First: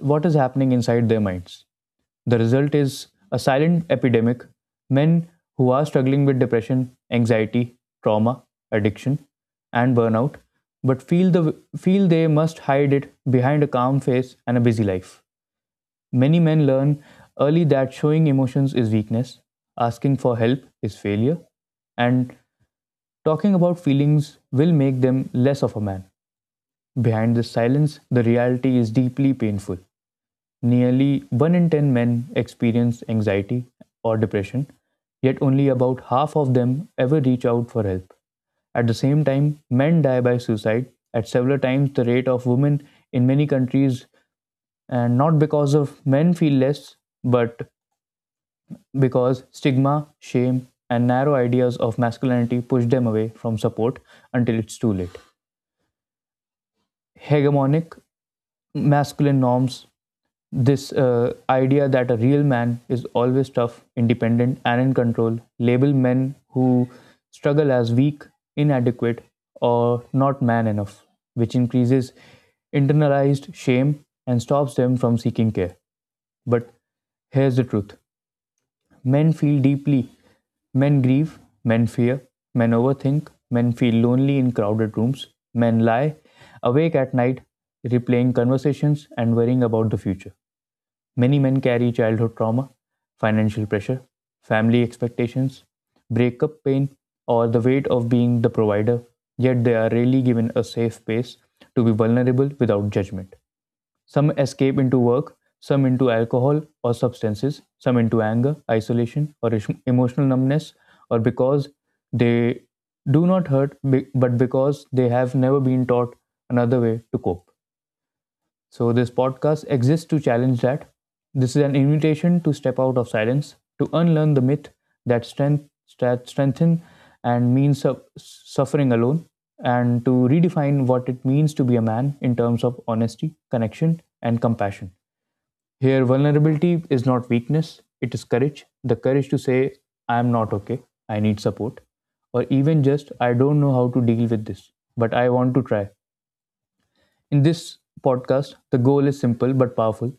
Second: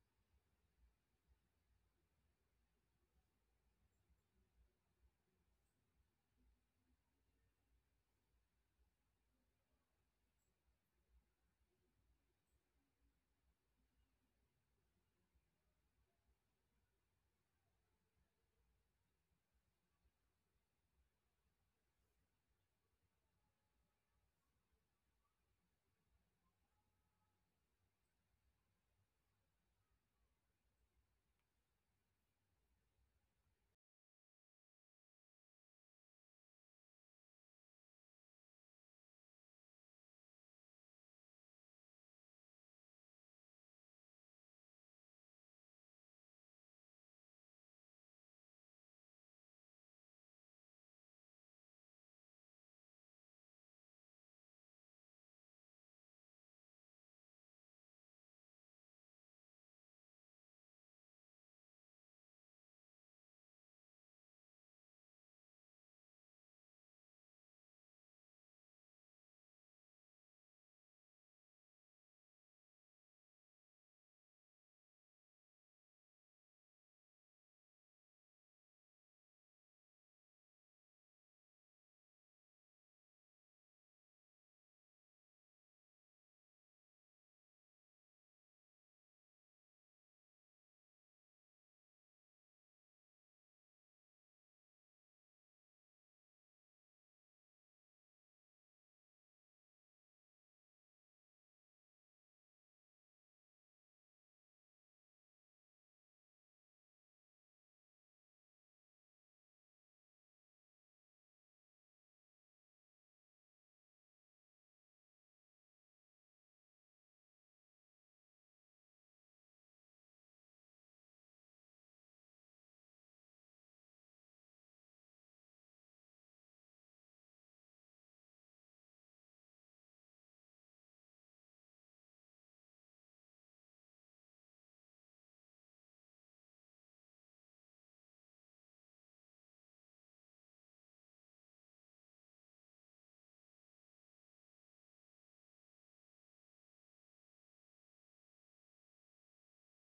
what is happening inside their minds. The result is a silent epidemic. Men who are struggling with depression, anxiety, trauma, addiction, and burnout, but feel they must hide it behind a calm face and a busy life. Many men learn early that showing emotions is weakness, asking for help is failure, and talking about feelings will make them less of a man. Behind this silence, the reality is deeply painful. Nearly 1 in 10 men experience anxiety or depression, yet only about half of them ever reach out for help. At the same time, men die by suicide at several times the rate of women in many countries, and not because of men feel less, but because stigma, shame, and narrow ideas of masculinity push them away from support until it's too late. Hegemonic masculine norms, this idea that a real man is always tough, independent, and in control, label men who struggle as weak, inadequate, or not man enough, which increases internalized shame and stops them from seeking care. But here's the truth: men feel deeply, men grieve, men fear, men overthink, men feel lonely in crowded rooms, men lie awake at night, replaying conversations and worrying about the future. Many men carry childhood trauma, financial pressure, family expectations, breakup pain, or the weight of being the provider, yet they are rarely given a safe space to be vulnerable without judgment. Some escape into work, some into alcohol or substances, some into anger, isolation, or emotional numbness, or because they do not hurt, but because they have never been taught another way to cope. So, this podcast exists to challenge that. This is an invitation to step out of silence, to unlearn the myth that strength, that strengthen and means suffering alone, and to redefine what it means to be a man in terms of honesty, connection, and compassion. Here, vulnerability is not weakness, it is courage, the courage to say, I am not okay, I need support, or even just, I don't know how to deal with this, but I want to try. In this podcast, the goal is simple but powerful:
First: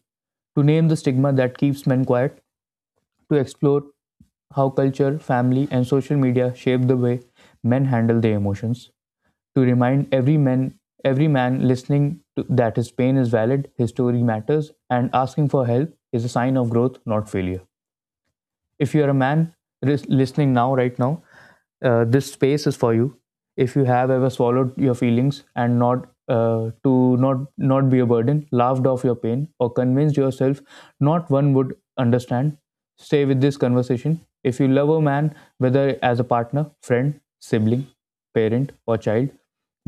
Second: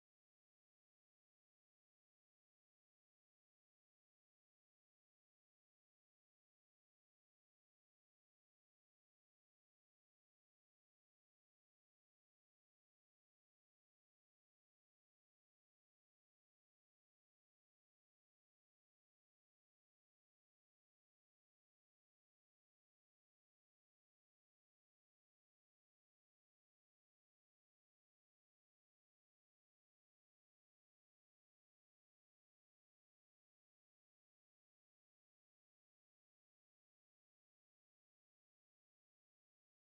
to name the stigma that keeps men quiet, to explore how culture, family, and social media shape the way men handle their emotions, to remind every man listening to, that his pain is valid, his story matters, and asking for help is a sign of growth, not failure. If you're a man listening now, right now, this space is for you. If you have ever swallowed your feelings and not, to not be a burden, laughed off your pain, or convinced yourself not one would understand, stay with this conversation. If you love a man, whether as a partner, friend, sibling, parent, or child,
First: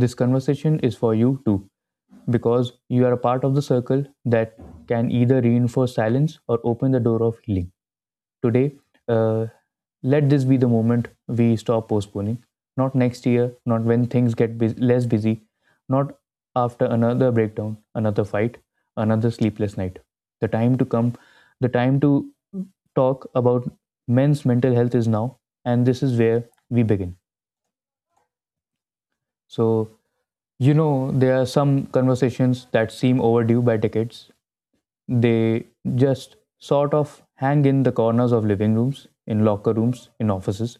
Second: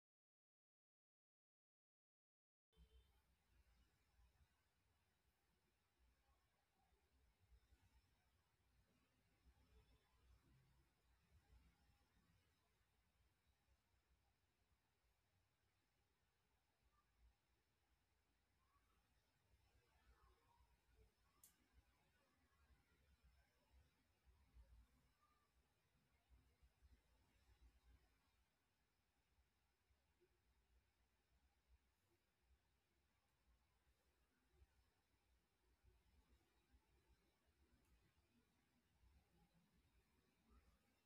this conversation is for you too, because you are a part of the circle that can either reinforce silence or open the door of healing today. Uh, Let this be the moment we stop postponing. Not next year, not when things get less busy, not after another breakdown, another fight, another sleepless night. The time to come, the time to talk about men's mental health is now, and this is where we begin. So, you know, there are some conversations that seem overdue by decades, they just sort of hang in the corners of living rooms, in locker rooms, in offices.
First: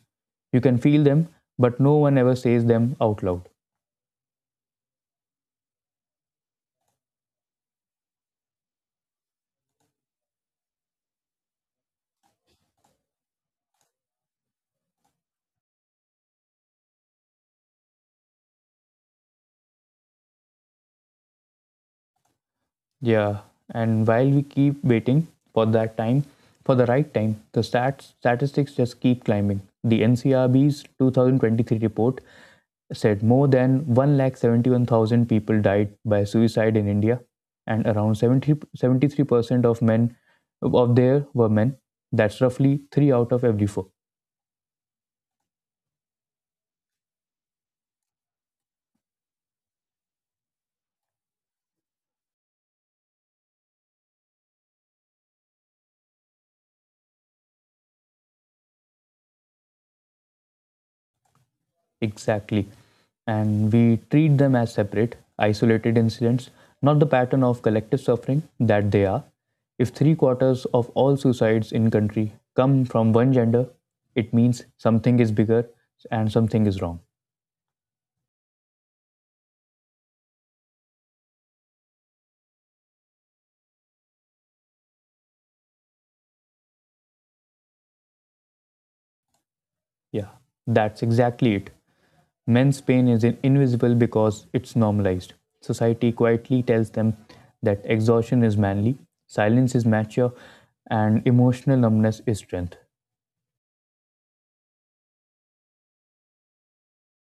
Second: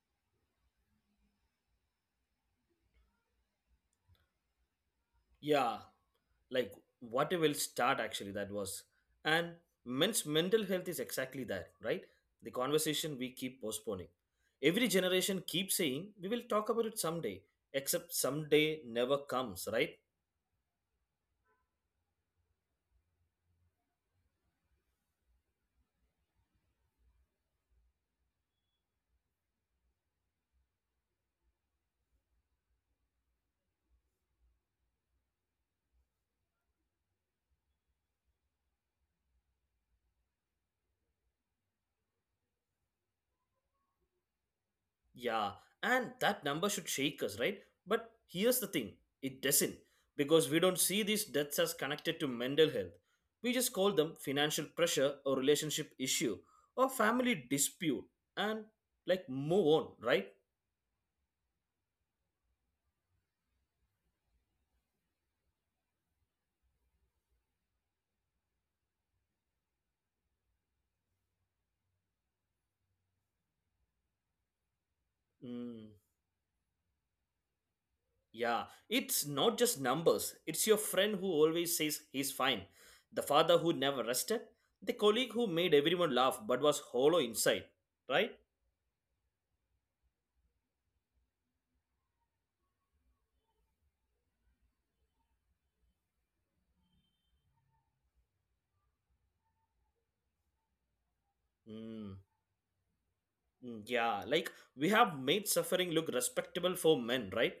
You can feel them, but no one ever says them out loud. Yeah, like what a will start actually that was. And men's mental health is exactly that, right? The conversation we keep postponing. Every generation keeps saying we will talk about it someday, except someday never comes, right? Yeah, and while we keep waiting for that time, for the right time, the stats statistics just keep climbing. The NCRB's 2023 report said more than 1,71,000 people died by suicide in India, and around 70, 73% of men, of there were men. That's roughly three out of every four. Yeah, and that number should shake us, right? But here's the thing it doesn't because we don't see these deaths as connected to mental health. We just call them financial pressure or relationship issue or family dispute and like move on, right? Exactly. And we treat them as separate, isolated incidents, not the pattern of collective suffering that they are. If three-quarters of all suicides in country come from one gender, it means something is Mm, bigger and something is wrong. yeah, it's not just numbers. It's your friend who always says he's fine, the father who never rested, the colleague who made everyone laugh but was hollow inside, right? Yeah, that's exactly it. Men's pain is invisible because it's normalized. Society quietly tells them that exhaustion is manly, silence is mature, and emotional Mm, numbness is strength. Yeah, like we have made suffering look respectable for men, right?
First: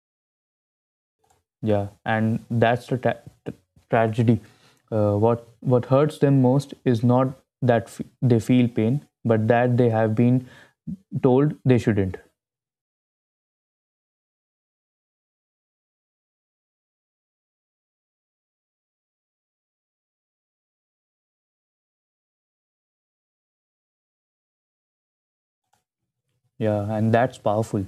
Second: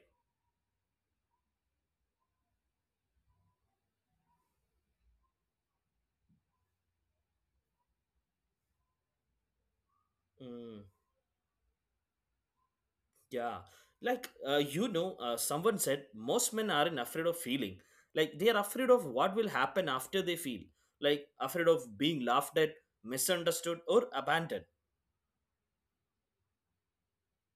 Yeah, and that's the t- tragedy. What hurts them most is not that they feel pain, but that they have been Mm, told they shouldn't. yeah, like someone said most men aren't afraid of feeling. Like they are afraid of what will happen after they feel. Like afraid of being laughed at, misunderstood, or abandoned. Yeah, and that's powerful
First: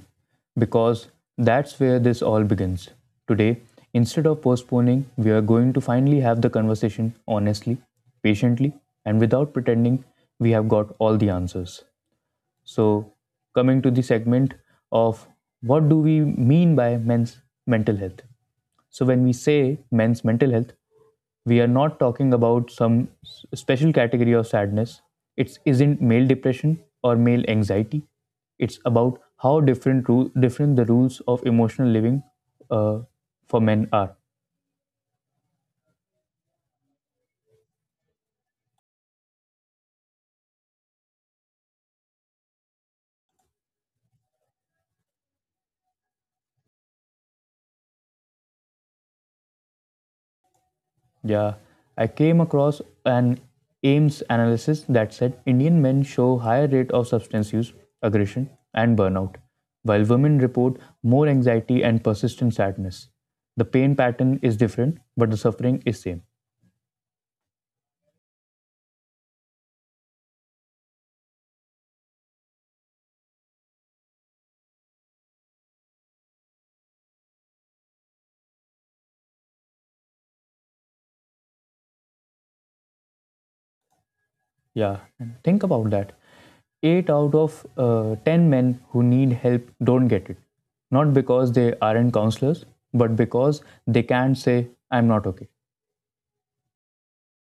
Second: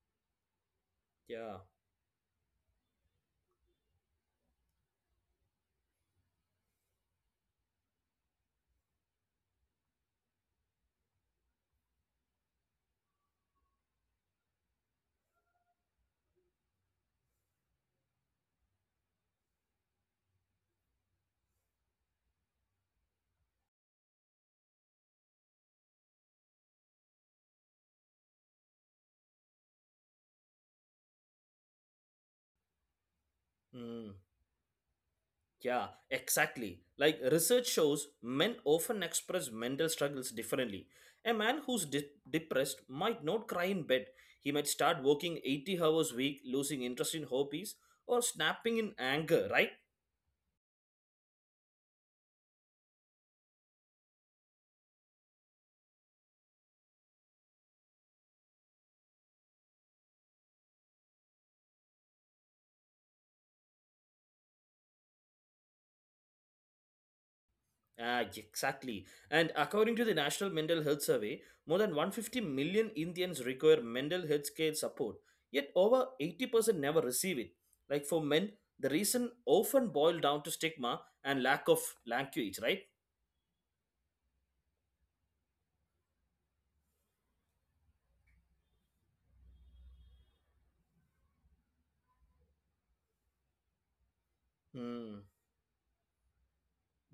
because Yeah. that's where this all begins. Today, instead of postponing, we are going to finally have the conversation honestly, patiently, and without pretending we have got all the answers. So, coming to the segment of what do we mean by men's mental health? So, when we say men's mental health, we are not talking about some special category of sadness. It isn't male depression or male anxiety. It's about how different, different the rules of emotional living uh, for men are. Mm. Yeah, exactly. Like research shows, men often express mental struggles differently. A man who's depressed might not cry in bed. He might start working 80 hours a week, losing interest in hobbies, or snapping in anger, right? Yeah, I came across an Ames analysis that said Indian men show higher rate of substance use, aggression, and burnout, while women report more anxiety and persistent sadness. The pain pattern is different, but the suffering is same. Ah, exactly. And according to the National Mental Health Survey, more than 150 million Indians require mental health care support, yet over 80% never receive it. Like for men, the reason often boiled down to stigma and lack of language, right? Yeah, and think about that. Eight out of ten men who need help don't get it, not because they aren't counselors, but because they can't say I'm not okay. Hmm.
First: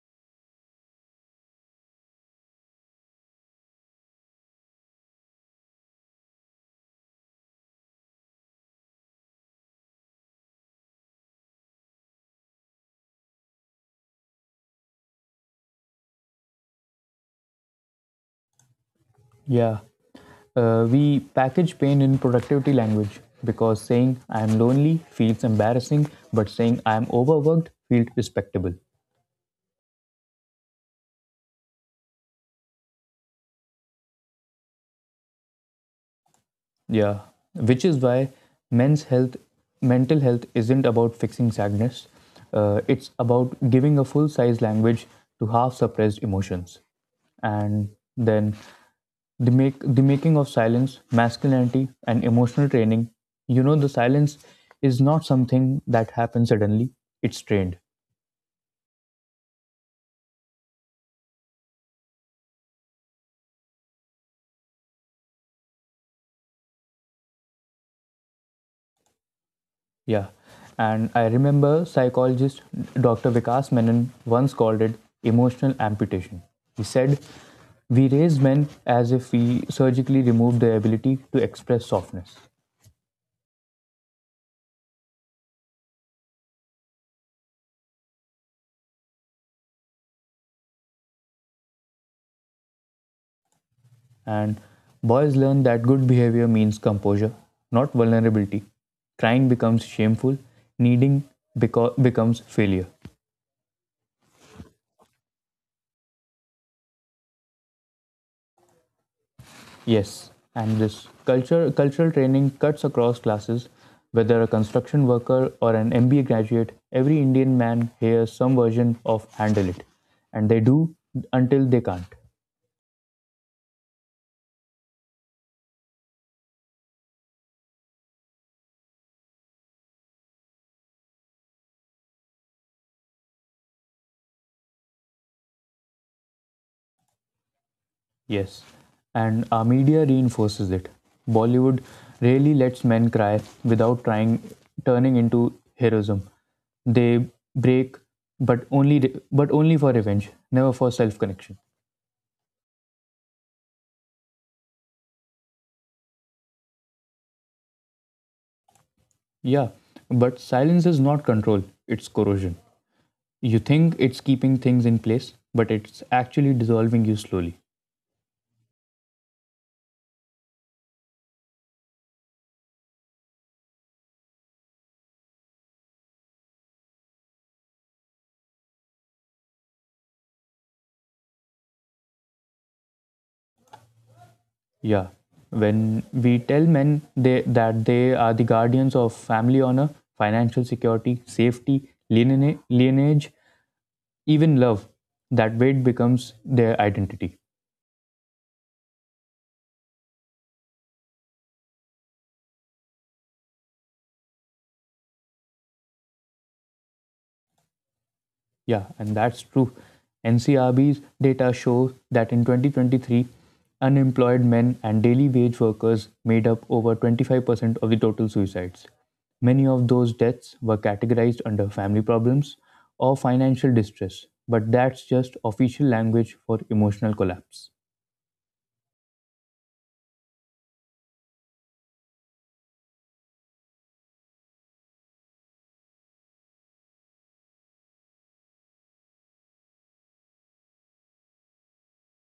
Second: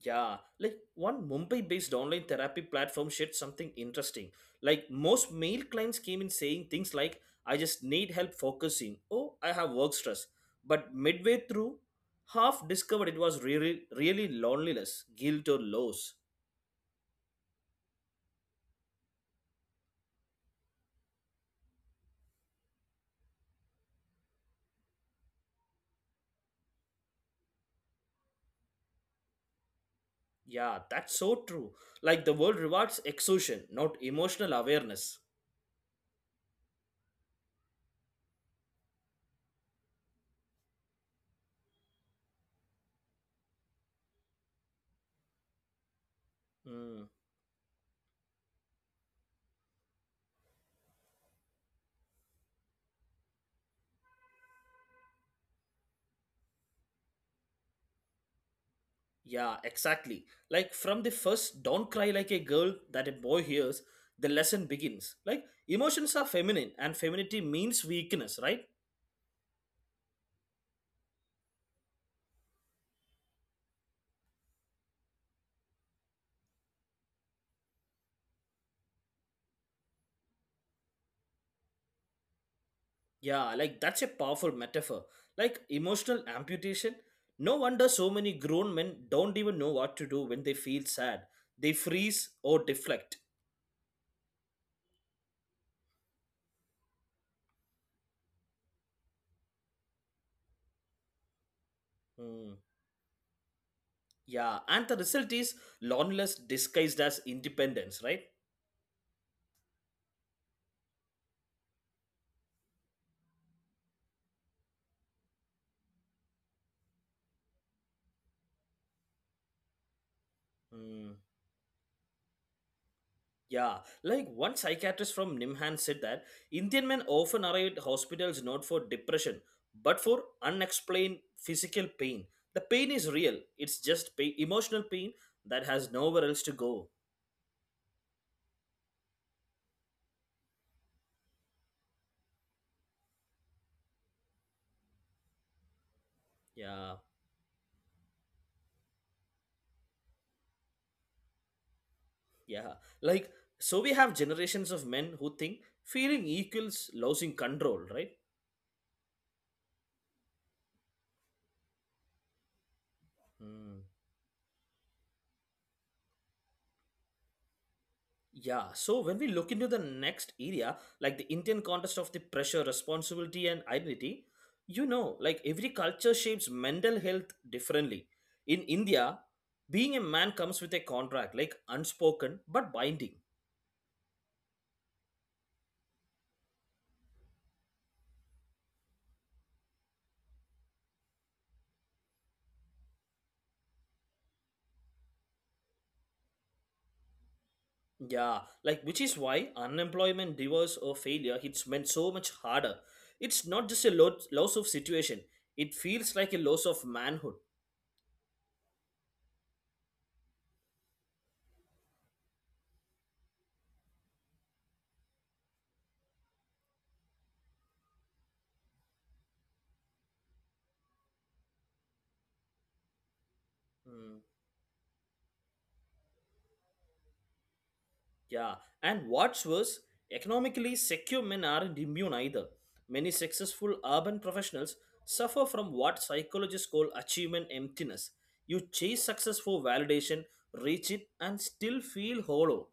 Yeah, like one Mumbai-based online therapy platform shared something interesting. Like most male clients came in saying things like, "I just need help focusing," "Oh, I have work stress," but midway through, half discovered it was really, really loneliness, guilt, or loss. Yeah, we package pain in productivity language because saying I'm lonely feels embarrassing, but saying I'm overworked feels respectable. Yeah, that's so true. Like the world rewards exhaustion, not emotional awareness. Yeah, which is why men's health, mental health isn't about fixing sadness. It's about giving a full size language to half suppressed emotions. Hmm. And then the make the making of silence, masculinity, and emotional training. You know, the silence is not something that happens suddenly. It's trained. Yeah, exactly. Like from the first don't cry like a girl that a boy hears, the lesson begins. Like emotions are feminine and femininity means weakness, right? Yeah. And I remember psychologist Dr. Vikas Menon once called it emotional amputation. He said, We raise men as if we surgically remove their ability to express softness. Yeah, like that's a powerful metaphor. Like emotional amputation. No wonder so many grown men don't even know what to do when they feel sad. They freeze or deflect. And boys learn that good behavior means composure, not vulnerability. Crying becomes shameful, needing Hmm. becomes failure. Yeah, and the result is loneliness disguised as independence, right? Yes, and this culture cultural training cuts across classes. Whether a construction worker or an MBA graduate, every Indian man hears some version of handle it. And they Hmm. do until they can't. Yeah, like one psychiatrist from Nimhan said that Indian men often arrive at hospitals not for depression but for unexplained physical pain. The pain is real, it's just pain, emotional pain that has nowhere else to go. Yes. And our media reinforces it. Bollywood really lets men cry without trying turning into heroism. Yeah, They break but only for revenge, never for self-connection. yeah. Like, so we have generations of men who think feeling equals losing control, right? Yeah, but silence is not control, it's corrosion. Hmm. You think it's keeping things in place, but it's actually dissolving you slowly. Yeah, so when we look into the next area, like the Indian context of the pressure, responsibility, and identity, you know, like every culture shapes mental health differently. In India, being a man comes with a contract, like unspoken but binding. Yeah. When we tell men that they are the guardians of family honor, financial security, safety, lineage even love, that weight becomes their identity. Yeah, like which is why unemployment, divorce, or failure hits men so much harder. It's not just a loss of situation, it feels like a loss of manhood. Yeah, and that's true. NCRB's data shows that in 2023, unemployed men and daily wage workers made up over 25% of the total suicides. Many of those deaths were categorized under family problems or financial Hmm. distress, but that's just official language for emotional collapse. Yeah, and what's worse, economically secure men aren't immune either. Many successful urban professionals suffer from what psychologists call achievement emptiness. You chase success for validation, reach it, and still feel hollow.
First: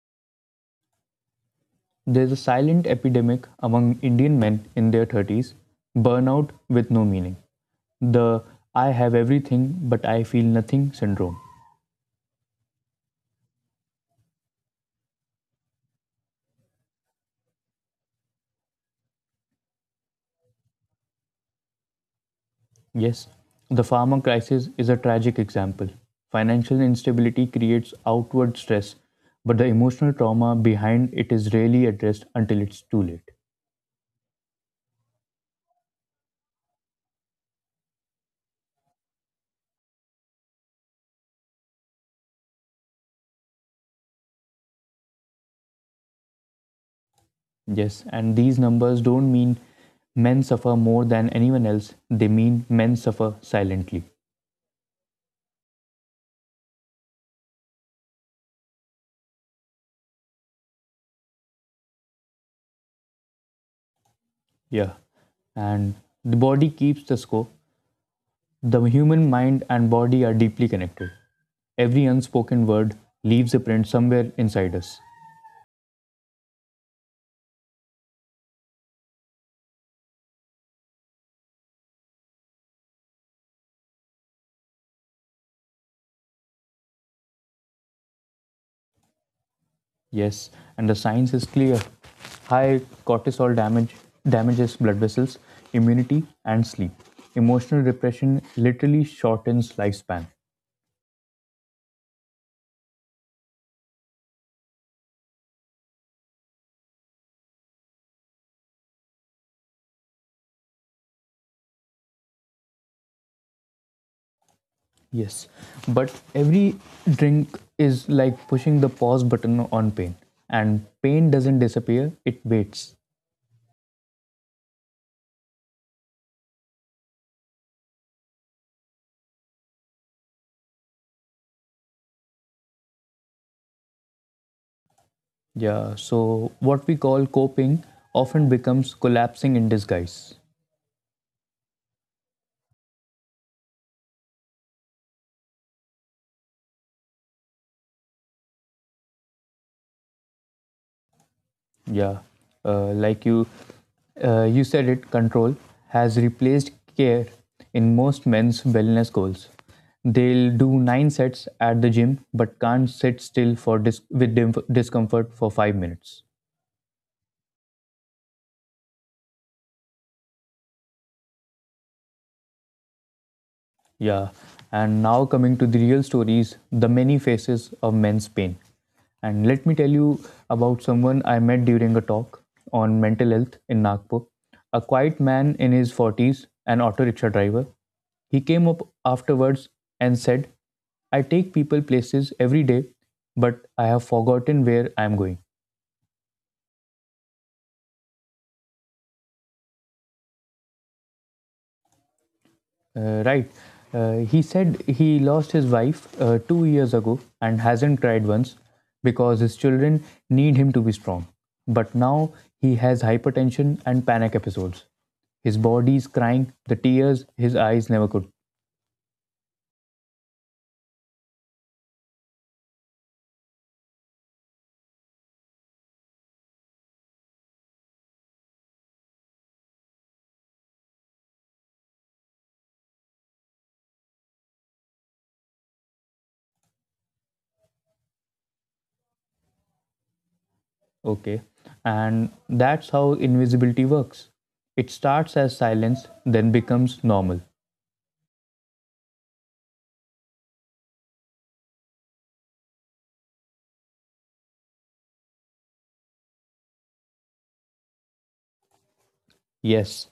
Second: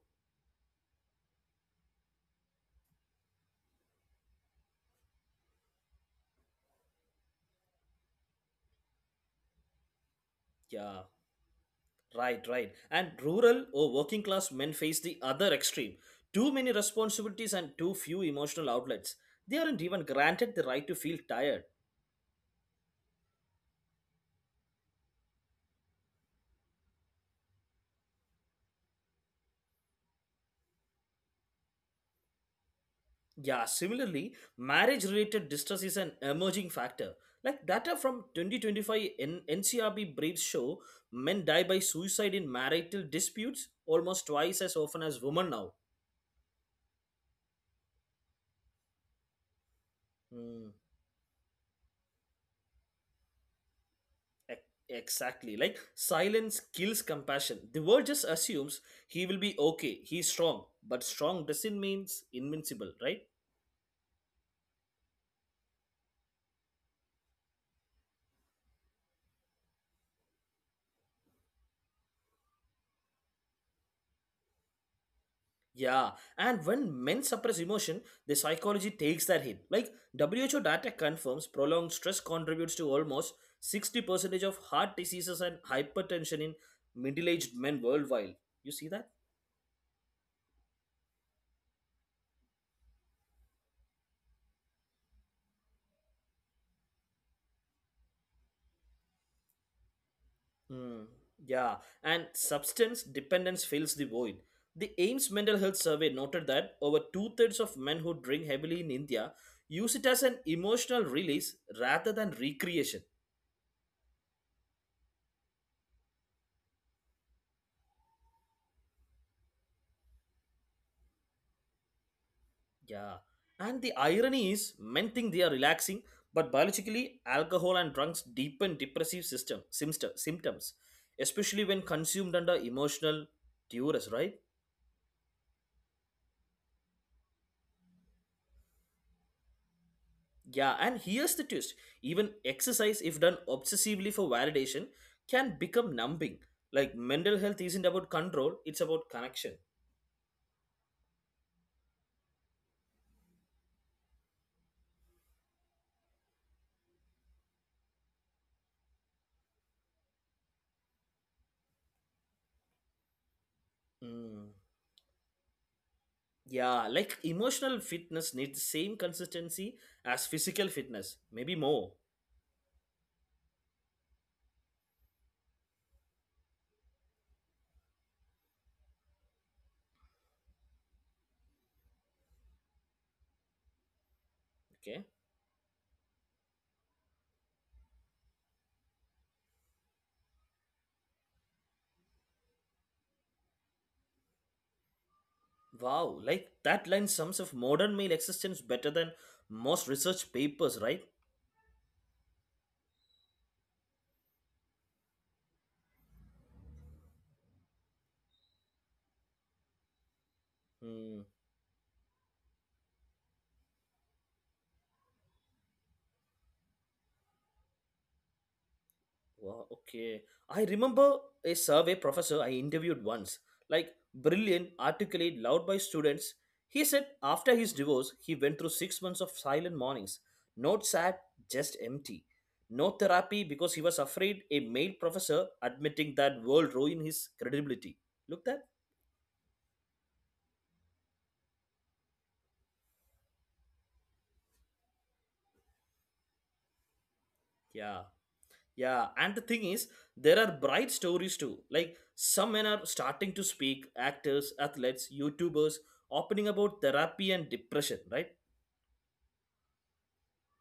There's a silent epidemic among Indian men in their 30s: burnout with no meaning. The I have everything but I feel nothing Yeah, syndrome. right, right. And rural or working class men face the other extreme too many responsibilities and too few emotional outlets. They aren't even granted the right to feel tired. Yes, the pharma crisis is a tragic example. Financial instability creates outward stress, but the emotional trauma behind it is rarely addressed until it's too late. Yeah, similarly, marriage related distress is an emerging factor. Like data from 2025 NCRB briefs show men die by suicide in marital disputes almost twice as often as women now. Yes, and these numbers don't mean men Hmm. suffer more than anyone else, they mean men suffer silently. e- Exactly. Like silence kills compassion. The world just assumes he will be okay, he's strong, but strong doesn't mean invincible, right? Yeah, and the body keeps the score. The human mind and body are deeply connected. Every unspoken word leaves a print somewhere inside us. Yeah, and when men suppress emotion, their psychology takes that hit. Like WHO data confirms prolonged stress contributes to almost 60% of heart diseases and hypertension in middle-aged men worldwide. You see that? Yes, and the science is clear. High cortisol damage damages blood vessels, immunity, and sleep. Emotional repression literally shortens lifespan. Mm, yeah, and substance dependence fills the void. The aims Mental Health Survey noted that over two-thirds of men who drink heavily in India use it as an emotional release rather than recreation. Yes, but every drink is like pushing the pause button on pain, and pain doesn't disappear, it waits. Yeah. And the irony is men think they are relaxing, but biologically, alcohol and drugs deepen depressive system symptoms, especially when consumed under emotional duress, right? Yeah, so what we call coping often becomes collapsing in disguise. Yeah, and here's the twist. Even exercise, if done obsessively for validation, can become numbing. Like mental health isn't about control, it's about connection. Yeah, uh, like you, you said it. Control has replaced care in most men's wellness goals. They'll do nine sets at the gym, but can't sit still for dis- with Mm. dim- discomfort for 5 minutes. Yeah, like emotional fitness needs the same consistency as physical fitness, maybe more. Yeah. And now coming to the real stories, the many faces of men's pain. And let me tell you about someone I met during a talk on mental health in Nagpur. A Okay. quiet man in his 40s, an auto rickshaw driver. He came up afterwards and said, I take people places every day, but I have forgotten where I am going. Wow, like that line sums up modern male existence better than most research papers, right? Right. He said he lost his wife 2 years ago and hasn't cried once because his children need him to be Hmm. strong. But now he has hypertension and panic episodes. His body is crying the tears his eyes never could. Wow, okay. I remember a survey professor I interviewed once, like brilliant, articulate, loved by students. He said after his divorce, he went through 6 months of silent mornings. Not sad, just empty. No therapy because he was afraid a male professor admitting that world ruined his credibility. Look that? Okay. And that's how invisibility works. It starts as silence, then becomes normal. Yeah. Yeah, and the thing is, there are bright stories too. Like some men are starting to speak, actors, athletes, YouTubers, opening about therapy and depression, right? Yes,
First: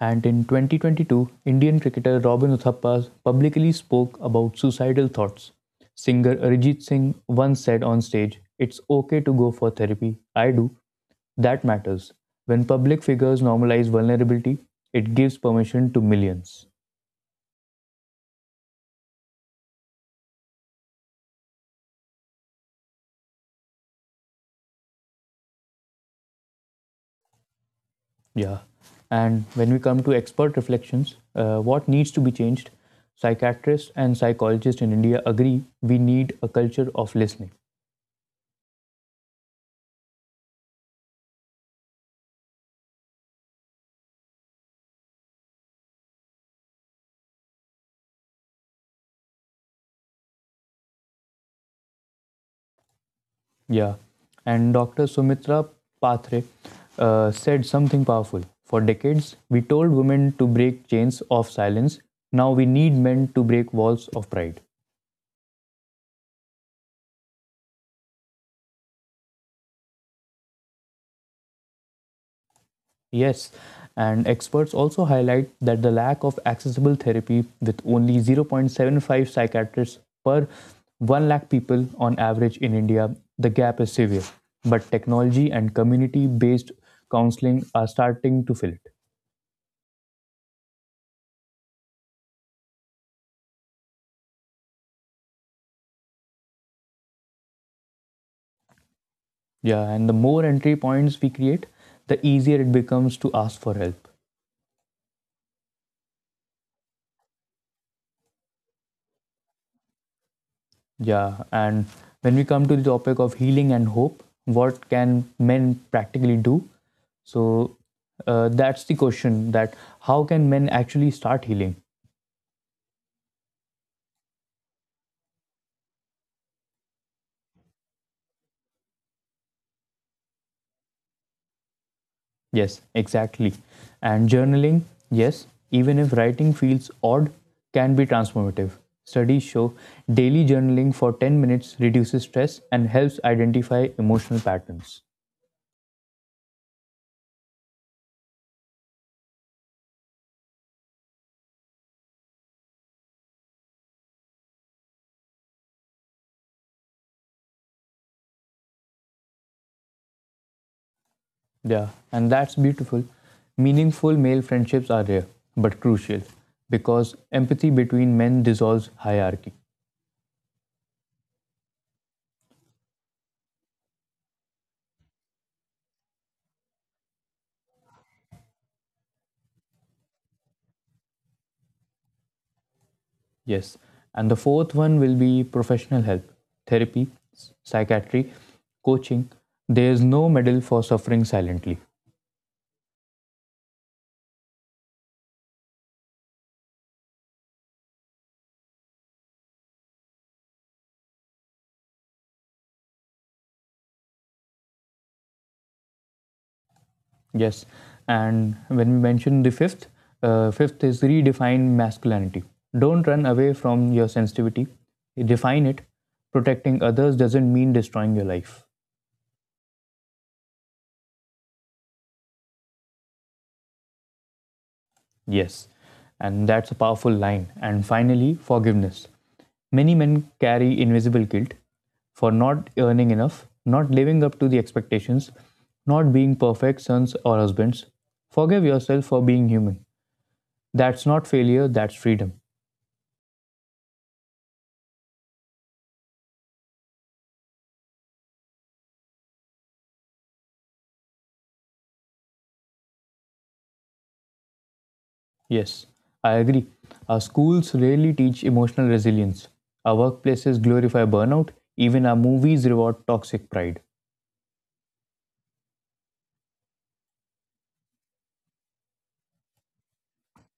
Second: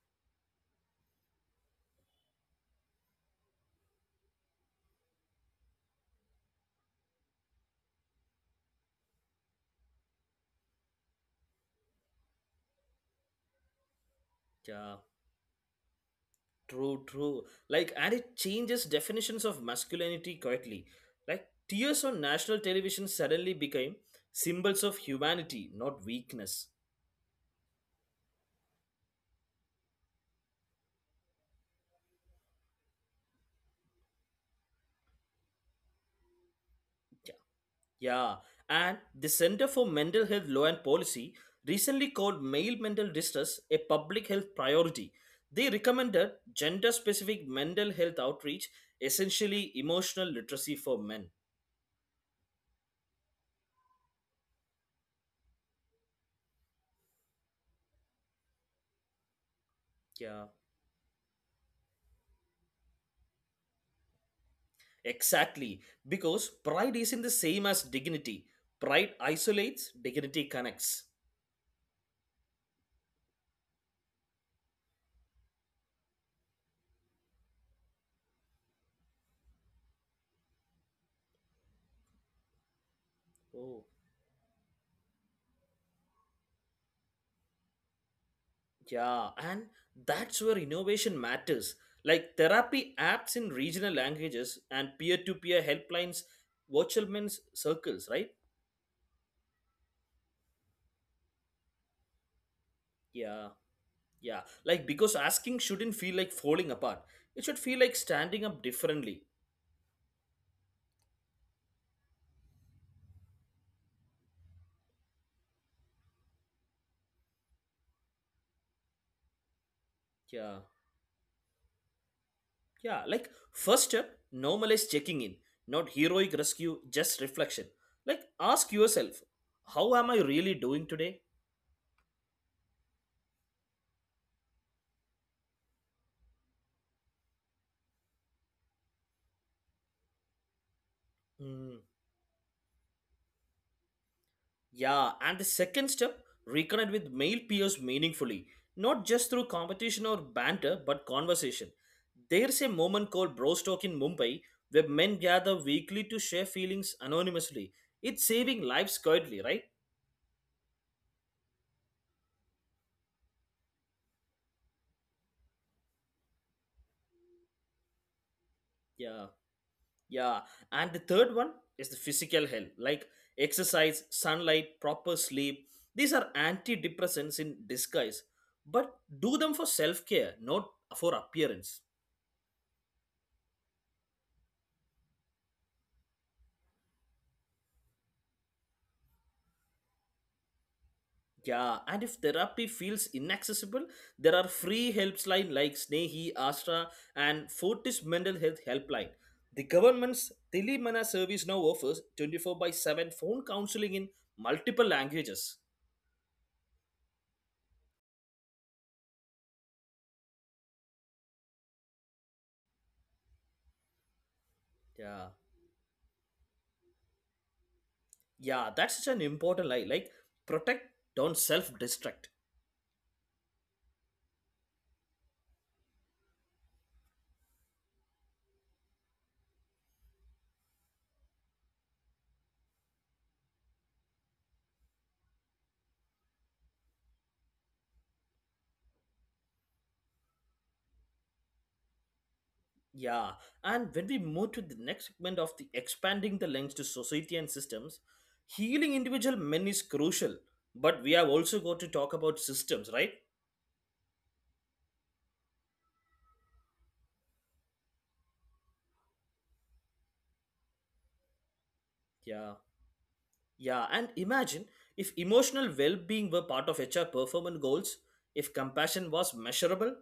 and in 2022, Indian cricketer Robin Uthappa publicly spoke about suicidal thoughts. Singer Arijit Singh once said on stage, "It's okay to go for therapy. I do." That matters. When public figures normalize vulnerability, it gives Yeah, permission to millions. true, true. Like, and it changes definitions of masculinity quietly. Like, tears on national television suddenly became symbols of humanity, not weakness. Yeah. And when we come to expert reflections, what needs to be changed? Psychiatrists and psychologists in India agree we need a culture of Yeah. listening. Yeah, and the Center for Mental Health Law and Policy recently called male mental distress a public health priority. They recommended gender specific mental health outreach, essentially emotional literacy for men. Yeah. And Dr. Sumitra Patre said something powerful. For decades, we told women to break Yeah, chains of silence. Now we need men to break walls of pride. exactly. Because pride isn't the same as dignity. Pride isolates, dignity connects. Yes. And experts also highlight that the lack of accessible therapy, with only 0.75 psychiatrists per 1 lakh people on average in India, the gap is severe. Oh. But technology and community based counseling are starting to fill it. Yeah, and that's where innovation matters. Like therapy apps in regional languages and peer to peer helplines, virtual men's circles, right? Yeah, and the more entry points we create, the easier it becomes to ask for Yeah, help. yeah. Like because asking shouldn't feel like falling apart, it should feel like standing up differently. Yeah, and when we come to the topic of healing and hope, what can men practically do? So that's the question that how can men actually Yeah, start healing? yeah. Like first step, normalize checking in, not heroic rescue, just reflection. Like ask yourself, how am I really doing today? Yes, exactly. And journaling, yes, even if writing feels odd, can be transformative. Studies show daily journaling for 10 minutes reduces Hmm. stress and helps identify emotional patterns. Yeah, and the second step, reconnect with male peers meaningfully, not just through competition or banter, but conversation. There's a moment called Bros Talk in Mumbai where men gather weekly to share feelings anonymously. It's saving lives quietly, right? Yeah, and that's beautiful. Meaningful male friendships are rare, but crucial, because empathy between men dissolves hierarchy. Yeah, yeah. And the third one is the physical health, like exercise, sunlight, proper sleep. These are antidepressants in disguise, but do them for self care, not for appearance. Yes. And the fourth one will be professional help therapy, psychiatry, coaching. There is no medal for suffering silently. Yeah, and if therapy feels inaccessible, there are free helpline like Snehi, Astra, and Fortis Mental Health Helpline. The government's Telemana service now offers 24 by 7 phone counseling in multiple languages. Yes. And when we mention the fifth, fifth is redefine masculinity. Don't run away from your sensitivity, define it. Yeah, Protecting others doesn't mean destroying your life. yeah, that's such an important line. Like, protect, don't self destruct. Yes, and that's a powerful line. And finally, forgiveness. Many men carry invisible guilt for not earning enough, not living up to the expectations, not being perfect sons or husbands. Forgive yourself for being human. That's not failure, that's freedom. Yeah, and when we move to the next segment of the expanding the lens to society and systems, healing individual men is crucial, but we have also got to talk about systems, right? Yes, I agree. Our schools rarely teach emotional resilience. Our workplaces glorify burnout, even our movies reward Yeah, toxic pride. yeah, and imagine if emotional well being were part of HR performance goals, if compassion was measurable.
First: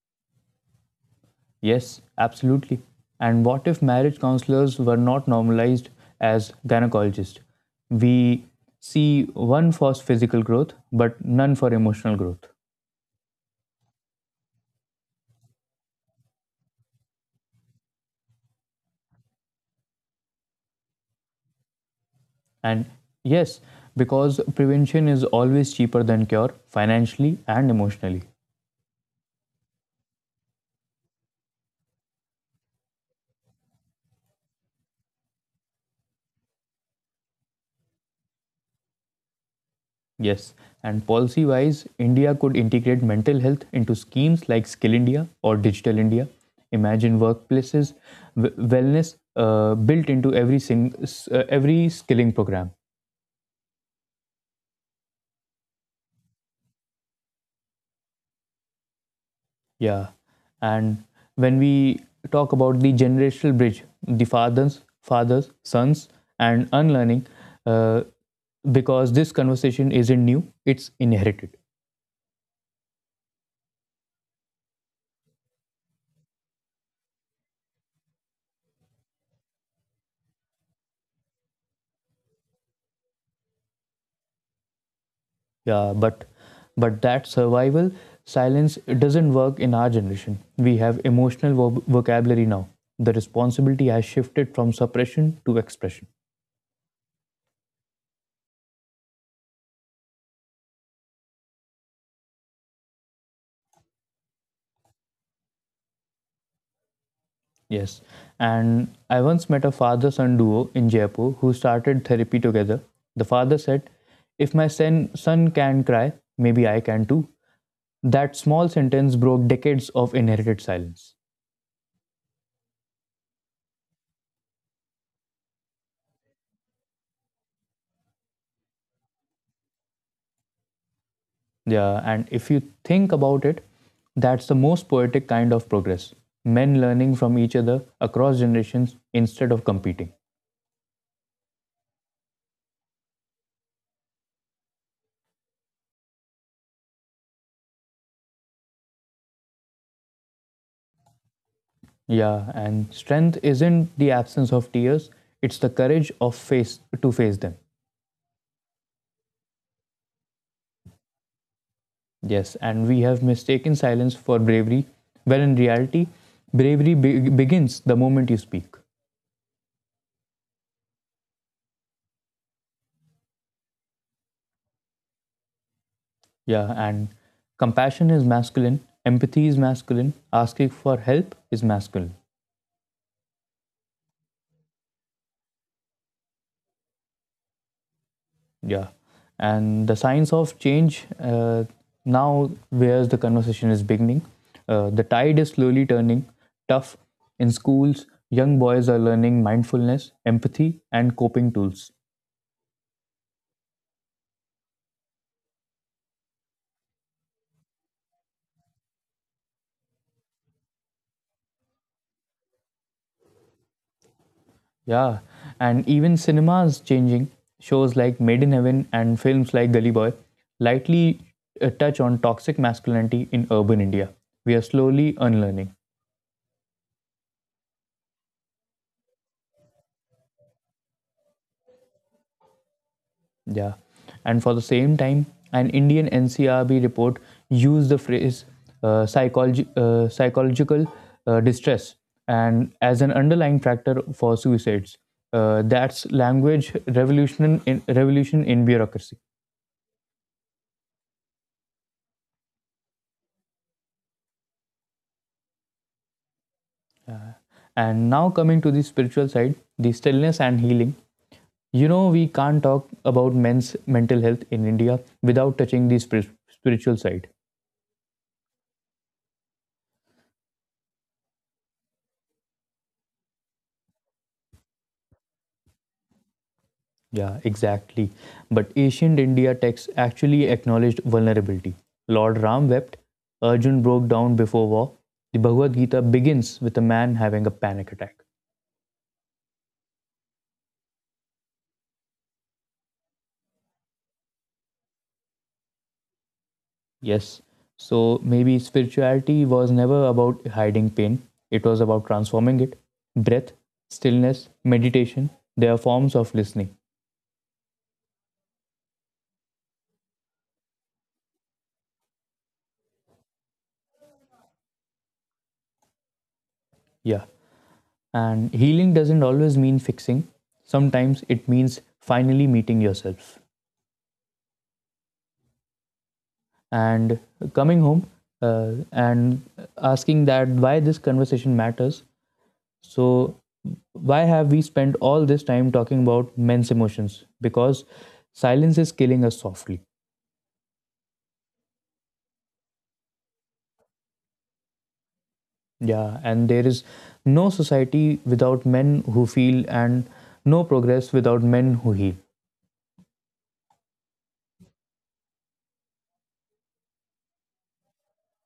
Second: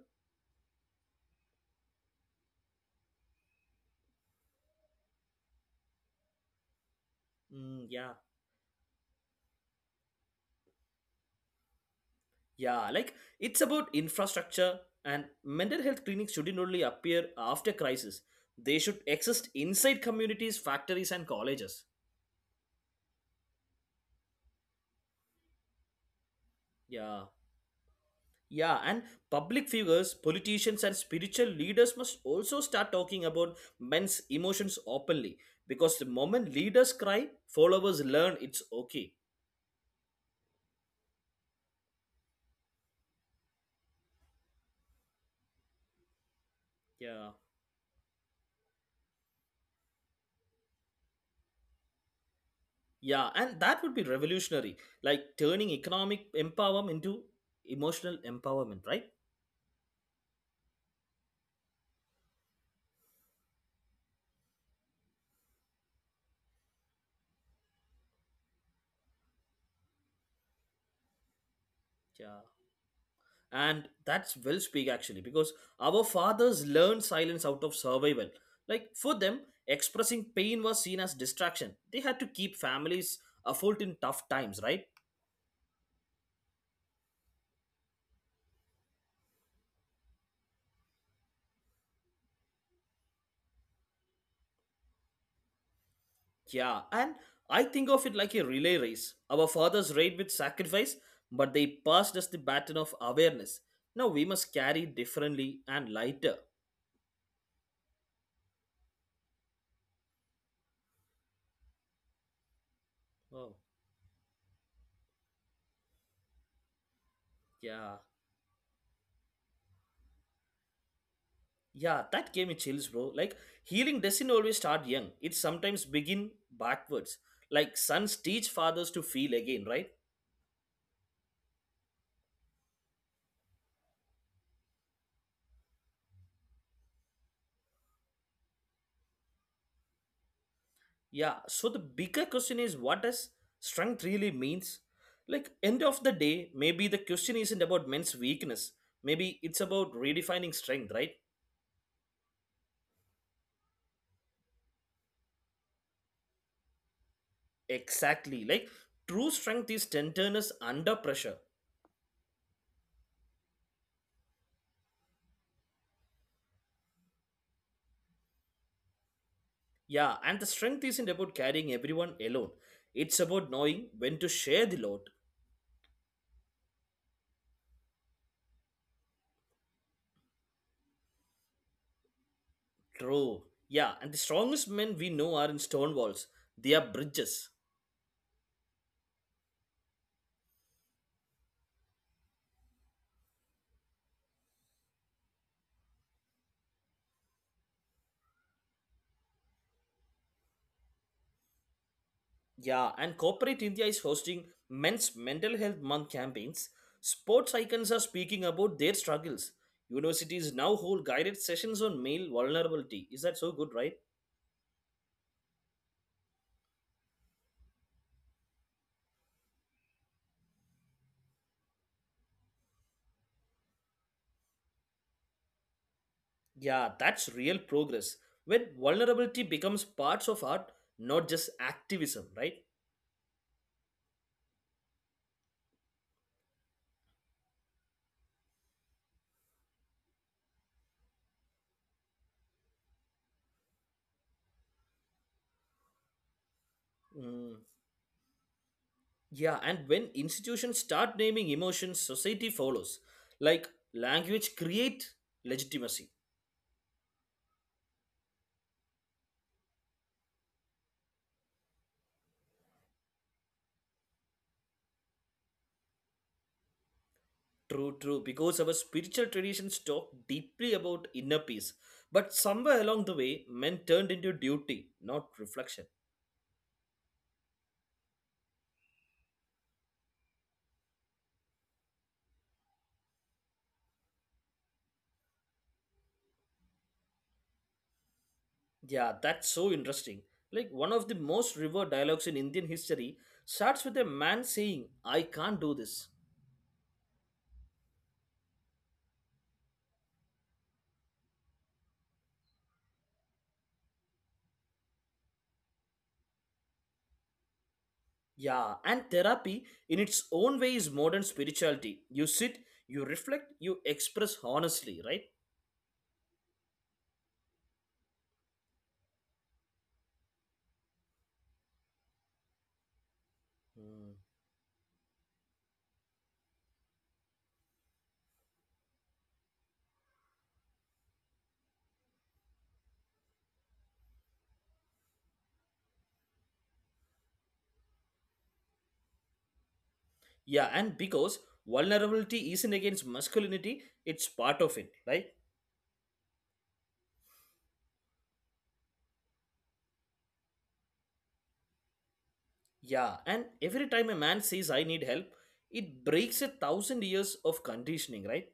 Yes, absolutely. And what if marriage counselors were not normalized as gynecologists? Yeah, We see one for physical growth, but none for emotional growth. yeah, like it's about infrastructure, and mental health clinics shouldn't only appear after crisis, they should exist inside communities, factories, and colleges. And yes, because prevention is always cheaper than cure, Yeah, financially and emotionally. yeah, and public figures, politicians, and spiritual leaders must also start talking about men's emotions openly because the moment leaders cry, followers learn it's okay. Yes, and policy wise, India could integrate mental health into schemes like Skill India or Digital India. Imagine Yeah. workplaces, wellness built into every, every skilling program. Yeah, and that would be revolutionary, like turning economic empowerment into emotional empowerment, right? Yeah. And when we talk about the generational bridge, the fathers, sons, and unlearning, uh, because this conversation isn't new; it's inherited. Yeah. And that's well speak actually, because our fathers learned silence out of survival. Like for them, expressing pain was seen as distraction. They had to keep families afloat in tough times, right? Yeah, but that survival silence doesn't work in our generation. We have emotional vocabulary now. The responsibility has shifted from suppression to expression. Yeah, and I think of it like a relay race. Our fathers raid with sacrifice, but they passed us the baton of awareness. Now we must carry it differently and lighter. Yes. And I once met a father son duo in Jaipur who started therapy together. The father Oh, said, "If my son can cry, maybe I can too." yeah. That small sentence broke decades of inherited silence. Yeah, that gave me chills, bro. Like healing doesn't always start young. It sometimes begin backwards. Like sons teach fathers to feel again, right? Yeah, and if you think about it, that's the most poetic kind of progress. Men learning from each other across generations instead of competing. Yeah. So the bigger question is what does strength really means? Like end of the day, maybe the question isn't about men's weakness. Maybe it's about redefining strength, right? Yeah, and strength isn't the absence of tears, it's the courage of face to face them. Exactly. Like true strength is tenderness under pressure. Yes, and we have mistaken silence for bravery, when in reality, begins the moment you speak. Yeah, and the strength isn't about carrying everyone alone. It's about knowing when to share the load. Yeah, and compassion is masculine, empathy is masculine, asking for help is masculine. True. Yeah, and the strongest men we know are in stone walls. They are bridges. Yeah, and the science of change now, whereas the conversation is beginning, the tide is slowly turning tough in schools. Young boys are learning mindfulness, empathy, and coping tools. Yeah, and corporate India is hosting men's mental health month campaigns. Sports icons are speaking about their struggles. Universities now hold guided sessions on male vulnerability. Is that so good, right? Yeah, and even cinema is changing. Shows like Made in Heaven and films like Gully Boy lightly touch on toxic masculinity in urban India. We are slowly unlearning. Yeah, that's real progress. When vulnerability becomes parts of art, not just activism, right? Yeah, and for the same time, an Indian NCRB report used the phrase psychological distress and as an underlying factor for suicides. That's language Mm. Revolution in bureaucracy. Yeah, and when institutions start naming emotions, society follows. Like language create legitimacy. And now, coming to the spiritual side, the stillness and healing. You know, we can't talk about men's mental health in India without touching the spiritual side. True, true, because our spiritual traditions talk deeply about inner peace. But somewhere along the way, men turned into duty, not reflection. Yeah, exactly. But ancient India texts actually acknowledged vulnerability. Lord Ram wept, Arjun broke down before war. The Bhagavad Gita begins with a man having a panic attack. Yeah, that's so interesting. Like one of the most revered dialogues in Indian history starts with a man saying, I can't do this. Yes. So maybe spirituality was never about hiding pain, it was about transforming it. Breath, stillness, meditation, they are forms of listening. Yeah, and therapy in its own way is modern spirituality. You sit, you reflect, you express honestly, right? Yeah. And healing doesn't always mean fixing, sometimes it means finally meeting yourself Hmm. and coming home and asking that why this conversation matters. So, why have we spent all this time talking about men's emotions? Because silence is killing us softly. Yeah, and because vulnerability isn't against masculinity, it's part of it, right? Yeah, and there is no society without men who feel, and no progress without men who heal. Yeah, and every time a man says, I need help, it breaks 1,000 years of conditioning, right?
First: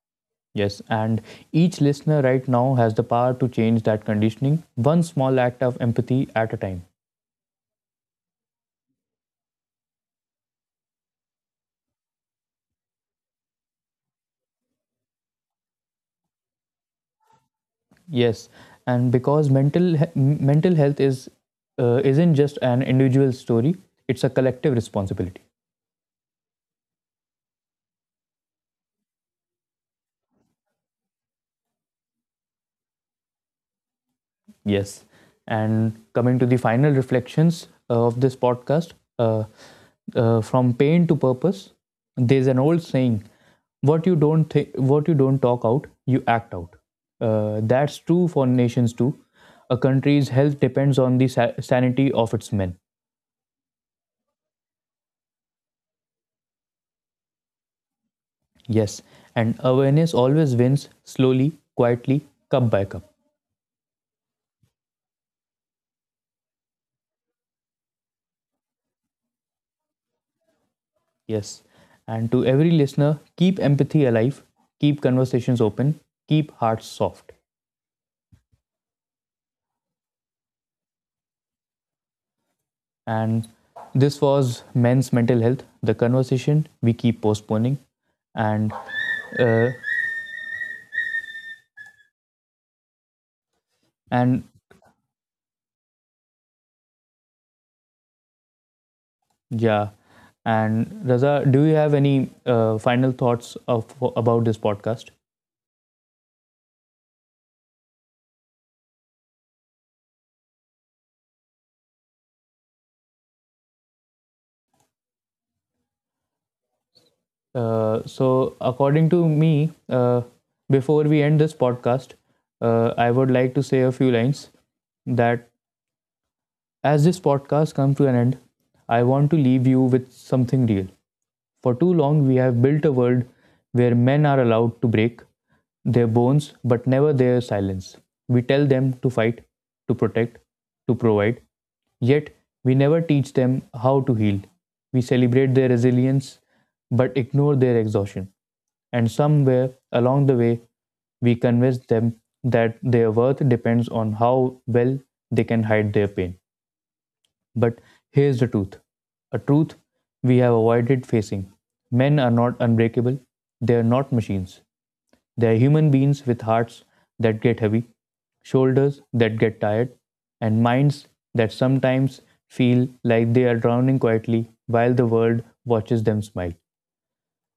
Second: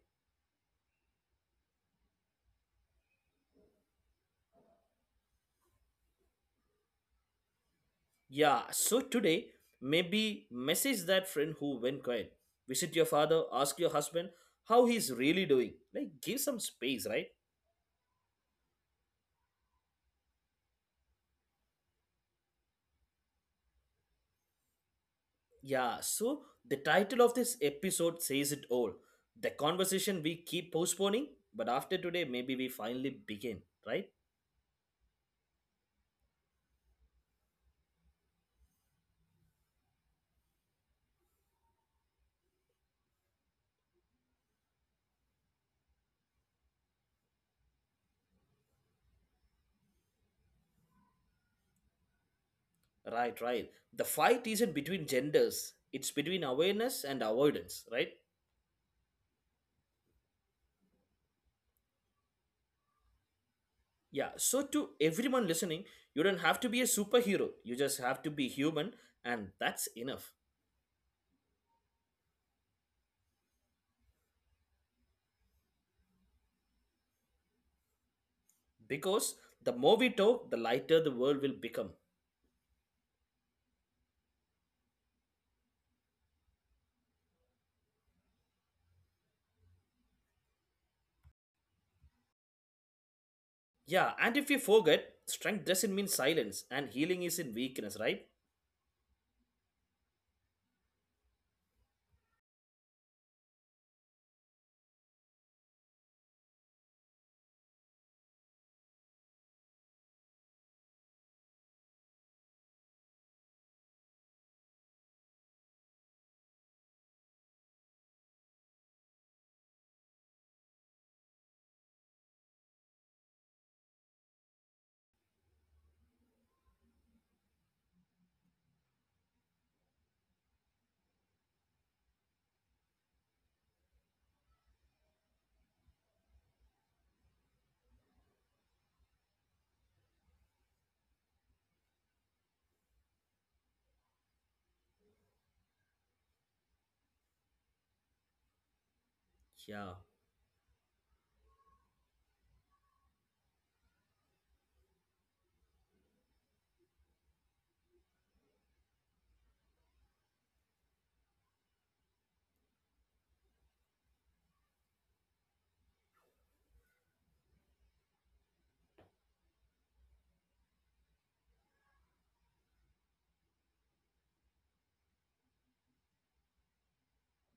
Yes, and each listener right now has the power to change that conditioning, one small act of empathy at a time. Yeah, so today, maybe message that friend who went quiet. Visit your father, ask your husband how he's really doing. Like, give some space, right? Yes, and because mental health is isn't just an individual story; it's a collective responsibility. Yeah, so the title of this episode says it all. The conversation we keep postponing, but after today, maybe we finally begin, right? Yes. And coming to the final reflections of this podcast uh, from pain to purpose, there's an old saying, what you don't talk out you act out. That's true for nations too. A country's health depends on the sanity of its men. Right, right. The fight isn't between genders, it's between awareness and avoidance, right? Yes, and awareness always wins, slowly, quietly, cup by cup. Yeah, so to everyone listening, you don't have to be a superhero, you just have to be human, and that's enough. Yes, and to every listener, keep empathy alive, keep conversations open, keep hearts soft. Because the more we talk, the lighter the world will become. And this was men's mental health, the conversation we keep postponing. And uh, Yeah, and if and you forget, strength doesn't mean silence, and healing isn't weakness, right? yeah, and Raza, do you have any final thoughts of about this podcast? So, according to me, before we end this podcast, I would like to say a few lines that as this podcast comes to an end, I want to leave you with something real. For too long, we have built a world where men are allowed to break their bones but never their silence. We tell them to fight, to protect, to provide, yet we never teach them how to heal. We celebrate their resilience but ignore their exhaustion. And somewhere Yeah. along the way, we convince them that their worth depends on how well they can hide their pain. But here's the truth, a truth we have avoided facing. Men are not unbreakable, they are not machines. They are human beings with hearts that get heavy, shoulders that get tired, and minds that sometimes feel like they are drowning quietly while the world watches them smile.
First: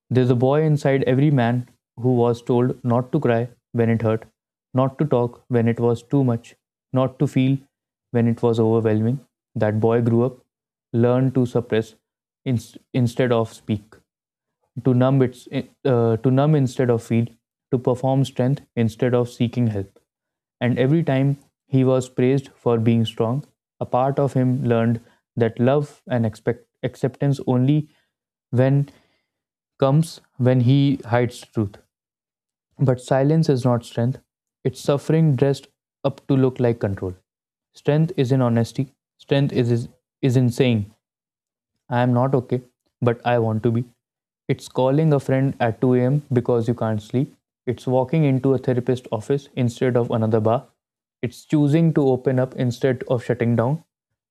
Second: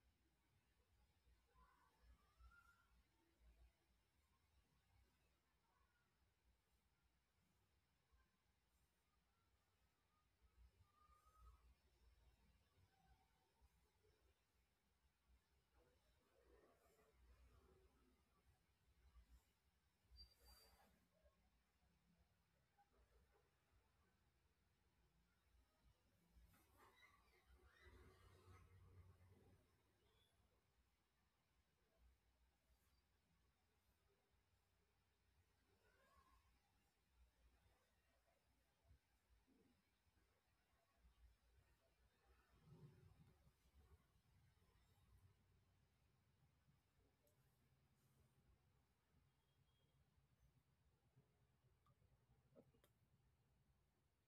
There's a boy inside every man who was told not to cry when it hurt, not to talk when it was too much, not to feel when it was overwhelming. That boy grew up, learned to suppress instead of speak, to numb to numb instead of feel, to perform strength instead of seeking help. And every time he was praised for being strong, a part of him learned that love and expect acceptance only when comes when he hides the truth. But silence is not strength, it's suffering dressed up to look like control. Strength is in honesty, strength is, is, is in saying, "I am not okay, but I want to be." It's calling a friend at 2 a.m. because you can't sleep. It's walking into a therapist's office instead of another bar. It's choosing to open up instead of shutting down.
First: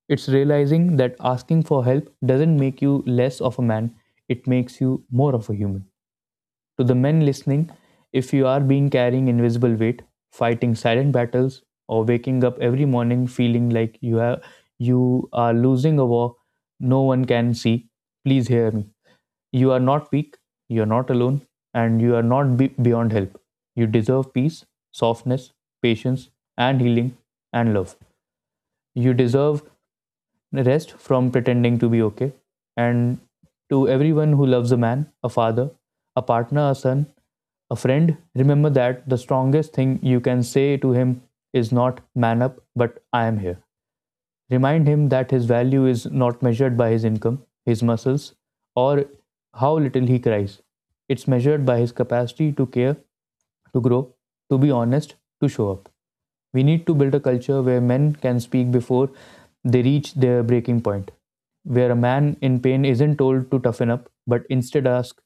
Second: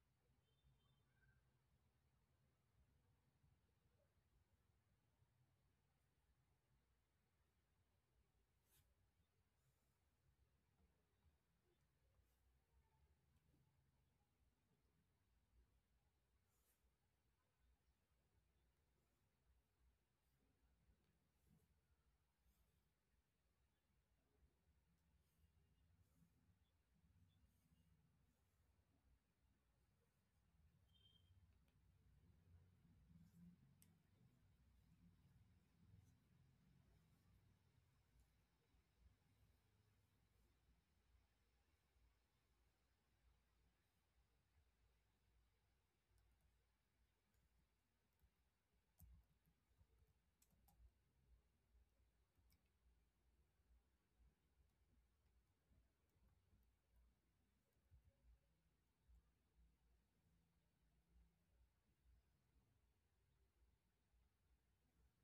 It's realizing that asking for help doesn't make you less of a man, it makes you more of a human. To the men listening, if you are being carrying invisible weight, fighting silent battles, or waking up every morning feeling like you are losing a war no one can see, please hear me. You are not weak, you are not alone, and you are not beyond help. You deserve peace, softness, patience, and healing and love. You deserve rest from pretending to be okay. And to everyone who loves a man, a father, a partner, a son, a friend, remember that the strongest thing you can say to him is not "man up," but "I am here." Remind him that his value is not measured by his income, his muscles, or how little he cries. It's measured by his capacity to care, to grow, to be honest, to show up. We need to build a culture where men can speak before they reach their breaking point, where a man in pain isn't told to toughen up, but instead asks,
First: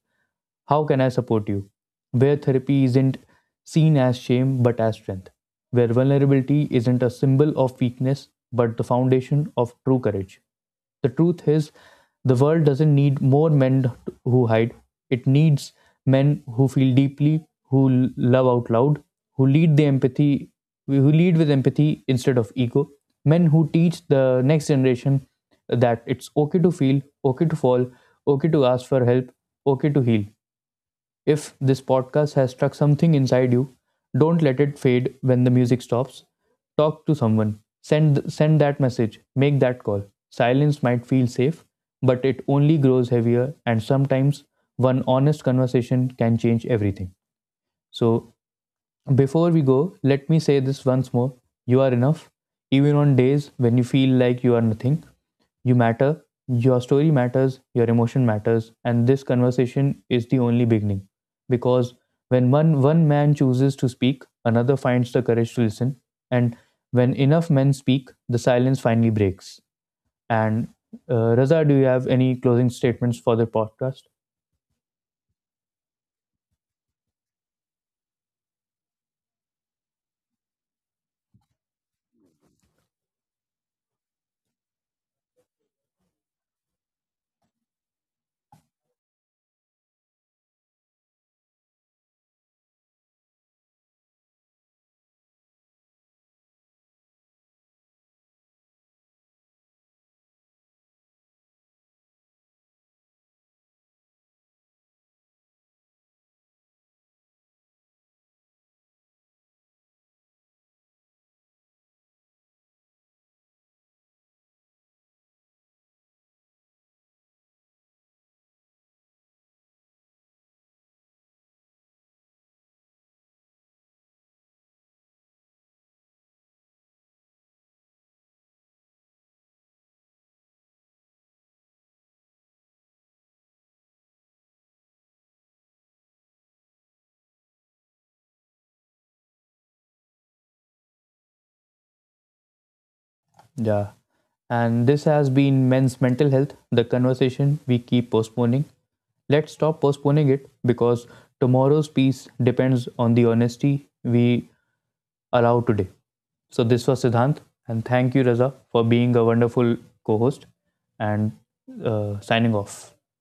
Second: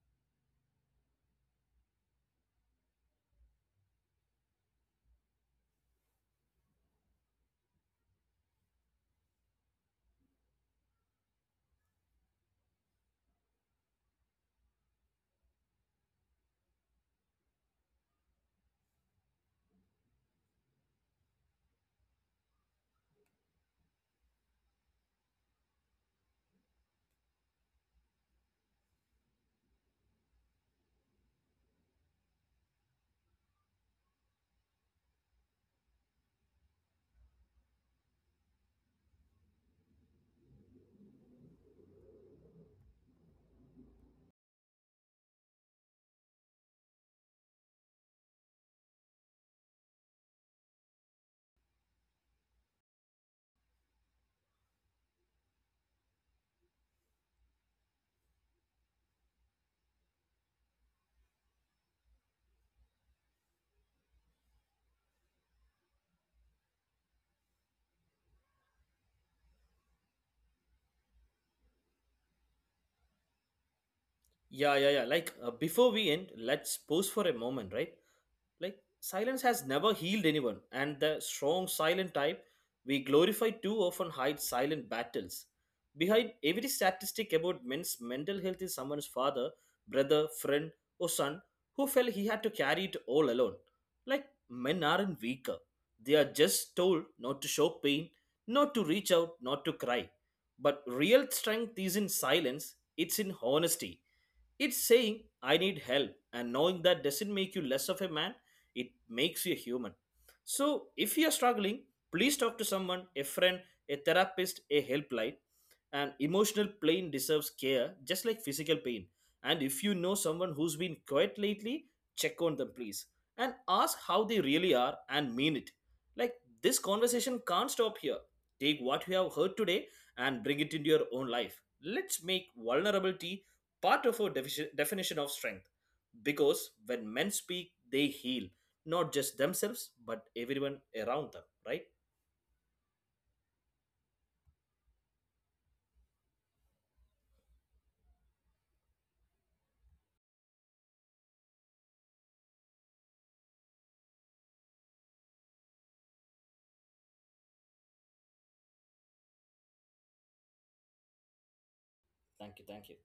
how can I support you? Where therapy isn't seen as shame but as strength, where vulnerability isn't a symbol of weakness but the foundation of true courage. The truth is, the world doesn't need more men who hide, it needs men who feel deeply, who love out loud, who lead the empathy who lead with empathy instead of ego, men who teach the next generation that it's okay to feel, okay to fall, okay to ask for help, okay to heal. If this podcast has struck something inside you, don't let it fade when the music stops. Talk to someone. Send that message. Make that call. Silence might feel safe, but it only grows heavier, and sometimes one honest conversation can change everything. So, before we go, let me say this once more. You are enough even on days when you feel like you are nothing. You matter, your story matters, your emotion matters, and this conversation is the only beginning. Because when one man chooses to speak, another finds the courage to listen. And when enough men speak, the silence finally breaks. And Raza, do you have any closing statements for the podcast? Yeah. Like before we end, let's pause for a moment, right? Like silence has never healed anyone, and the strong silent type we glorify too often hides silent battles. Behind every statistic about men's mental health is someone's father, brother, friend, or son who felt he had to carry it all alone. Like men aren't weaker; they are just told not to show pain, not to reach out, not to cry. But real strength is in silence. It's in honesty it's saying, I need help, and knowing that doesn't make you less of a man, it makes you a human. So, if you're struggling, please talk to someone, a friend, a therapist, a helpline. And emotional pain deserves care, just like physical pain. And if you know someone who's been quiet lately, check on them, please. And ask how they really are and mean it. Like, this conversation can't stop here. Take what you have heard today and bring it into your own life. Let's make vulnerability part of our definition of strength because when men speak they heal not just themselves but everyone around them, right? Yeah. And this has been Men's Mental Health, the conversation we keep postponing. Let's stop postponing it because tomorrow's peace depends on the honesty we allow today. So this was Siddhant, and thank you, Raza, for being a wonderful co-host and signing Thank you, off. thank you.